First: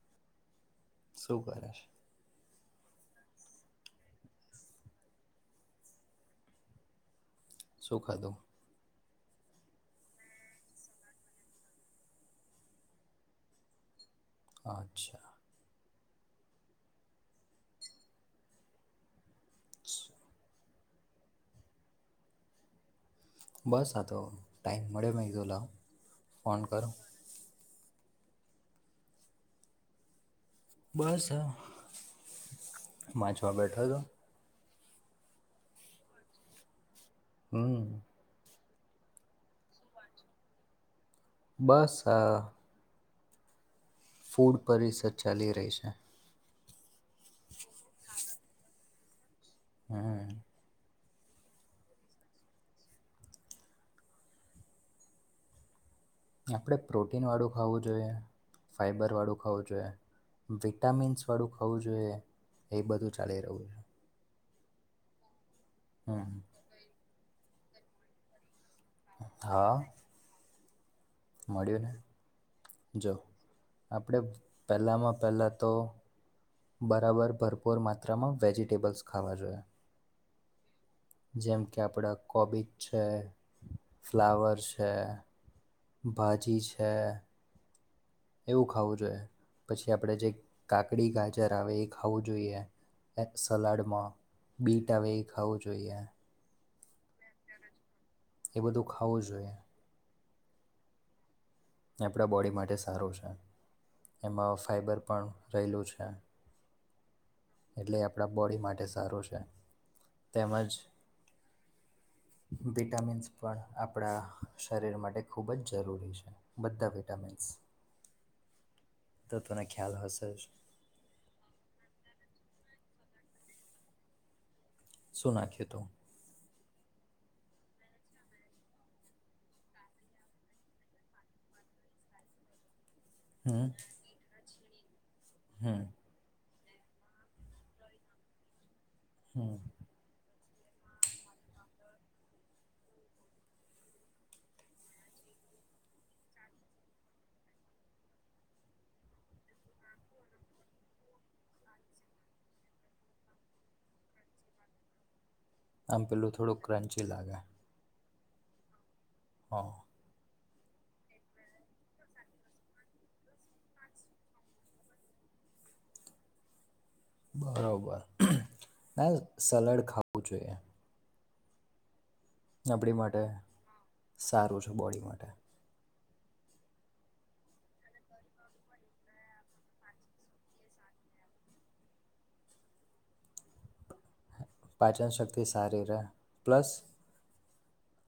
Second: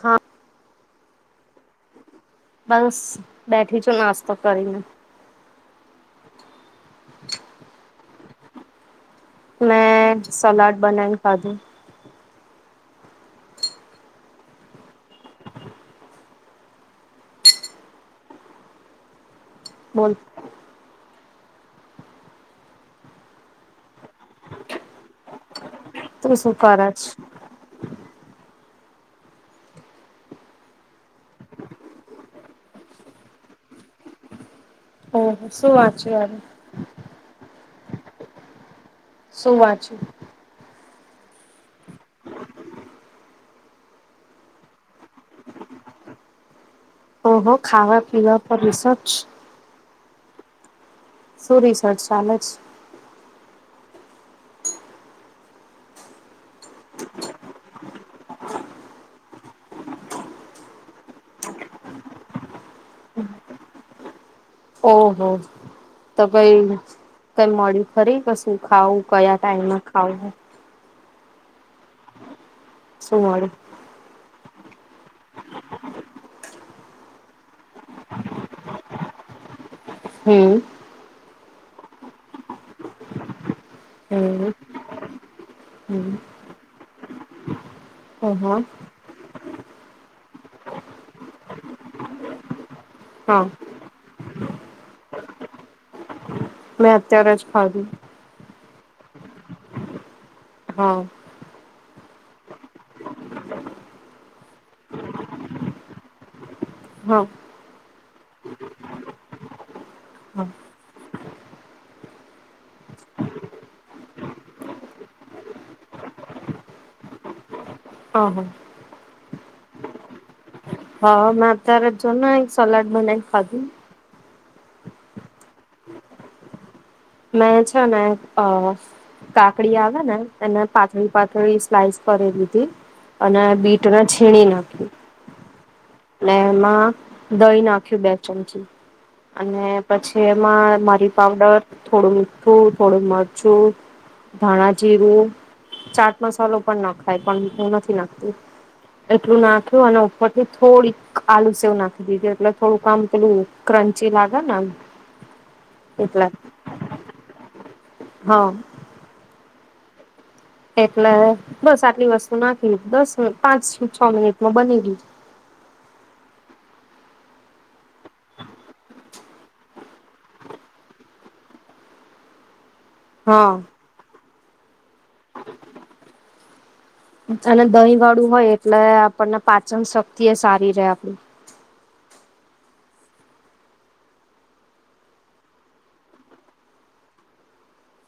હા. શું કરે છે? બસ બેઠી છું નાસ્તો કરીને. શુ ખાધું? મેં સલાડ બનાવી ને ખાધું. અચ્છા. બોલ. બસ આ તો ટાઈમ મળ્યો મે કીધું લાવ તું શુ ફોન કરું. કરચ? બસ વાંચવા બેઠો તો. ઓ હો શું વાંચીયું આજે? હમ્મ. શું વાંચીયું? બસ આ ફૂડ પરિસદ ચાલી રહી છે. ઓહો ખાવા પીવા પણ હશે જ. હમ્મ. શું રિસર્ચ ચાલે જ. આપણે પ્રોટીન વાળું ખાવું જોઈએ, ફાઈબર વાળું ખાવું જોઈએ વિટામિન્સ વાળું ખાવું જોઈએ એ બધું ચાલી રહ્યું છે. ઓહ હો. તો હમ્મ. પૈ તને મળી ખરી વસ્તુ હુ ખાવું કયા હા ટાઈમે ખાવુ. મળ્યું ને. જો શું મળ્યું? આપડે પહેલામાં પહેલા તો બરાબર ભરપૂર માત્રામાં વેજિટેબલ્સ ખાવા જોઈએ. હમ્મ. જેમ કે આપડા કોબીજ છે, હમ ફ્લાવર છે, હમ ભાજી છે. ઓહો એવું ખાવું જોઈએ. પછી આપડે જે કાકડી, ગાજર આવે એ ખાવું જોઈએ. એક હા સલાડમાં. બીટ આવે એ ખાવું જોઈએ. મેં અત્યારે જ ખાધી. એ બધું ખાવું જોઈએ. હા. આપણા બોડી માટે સારું છે એમાં ફાઈબર પણ રહેલું છે. હા. એટલે આપડા બોડી માટે સારું છે હા તેમજ વિટામિન્સ પણ આપડા શરીર માટે ખૂબ જ જરૂરી છે. બધા વિટામિન્સ. હા હા તો તનને ખ્યાલ હશે જ. હા મે અત્યારે જ જોને એક સલાડ બનાઈને ખાધું. શું નાખિયું તું? મેં છે ને અ કાકડી આવે ને એને પાતળી-પાતળી સ્લાઈસ કરી લીધી અને બીટને છીણીને. [inaudible] હમ્મ. એમાં દહી નાખ્યું બે ચમચી. હમ અને પછી એક મારી પાવડર થોડું મીઠું થોડું મરચું ધણાજીીરું ચાટ મસાલો પણ નાખાય પણ હું નથી નાખતું એટલું નાખ્યું અને ઉપરથી થોડીક આલુ સેવ નાખી દીધી એટલે થોડુંક આામ પેલું ક્રંચી લાગે ને એ આમ પેલું થોડુંક પ્ર્રંચીલાાગ હા હા એટલે બસ આટલી વસ્તુ નાખી દસ પાંચથી છ મિનિટમાં બની ગય બરોબર ના સલાડ ખાવું જોઈએ આપડી હા માટેટ સારું છે બોડી માટે અને દહીં વાળું હોય એટલે આપણને પાચન શક્તિ એ સારી રે આપણ પાચન શક્તિ સારરા પ્લસ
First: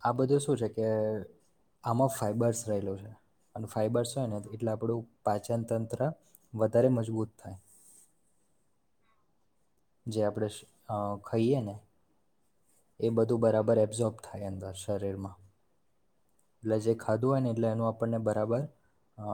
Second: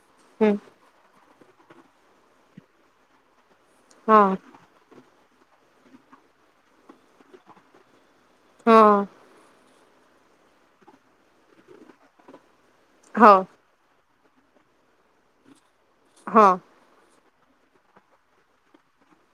આ બધું શું હમ છે કે આમાં ફાઈબર્સ રહેલો છે અને ફાઈબર્સ હોય હા ને એટલે આપડું પાચન તંત્ર વધારે મજબૂત થાય હા જે આપણે અ ખાઈએ ને એ હા બધું બરાબર એપ્ઝોપ [inaudible] શરીરમાં. હા લજે ખાધું અને એટલે એનું આપણને બરાબર અ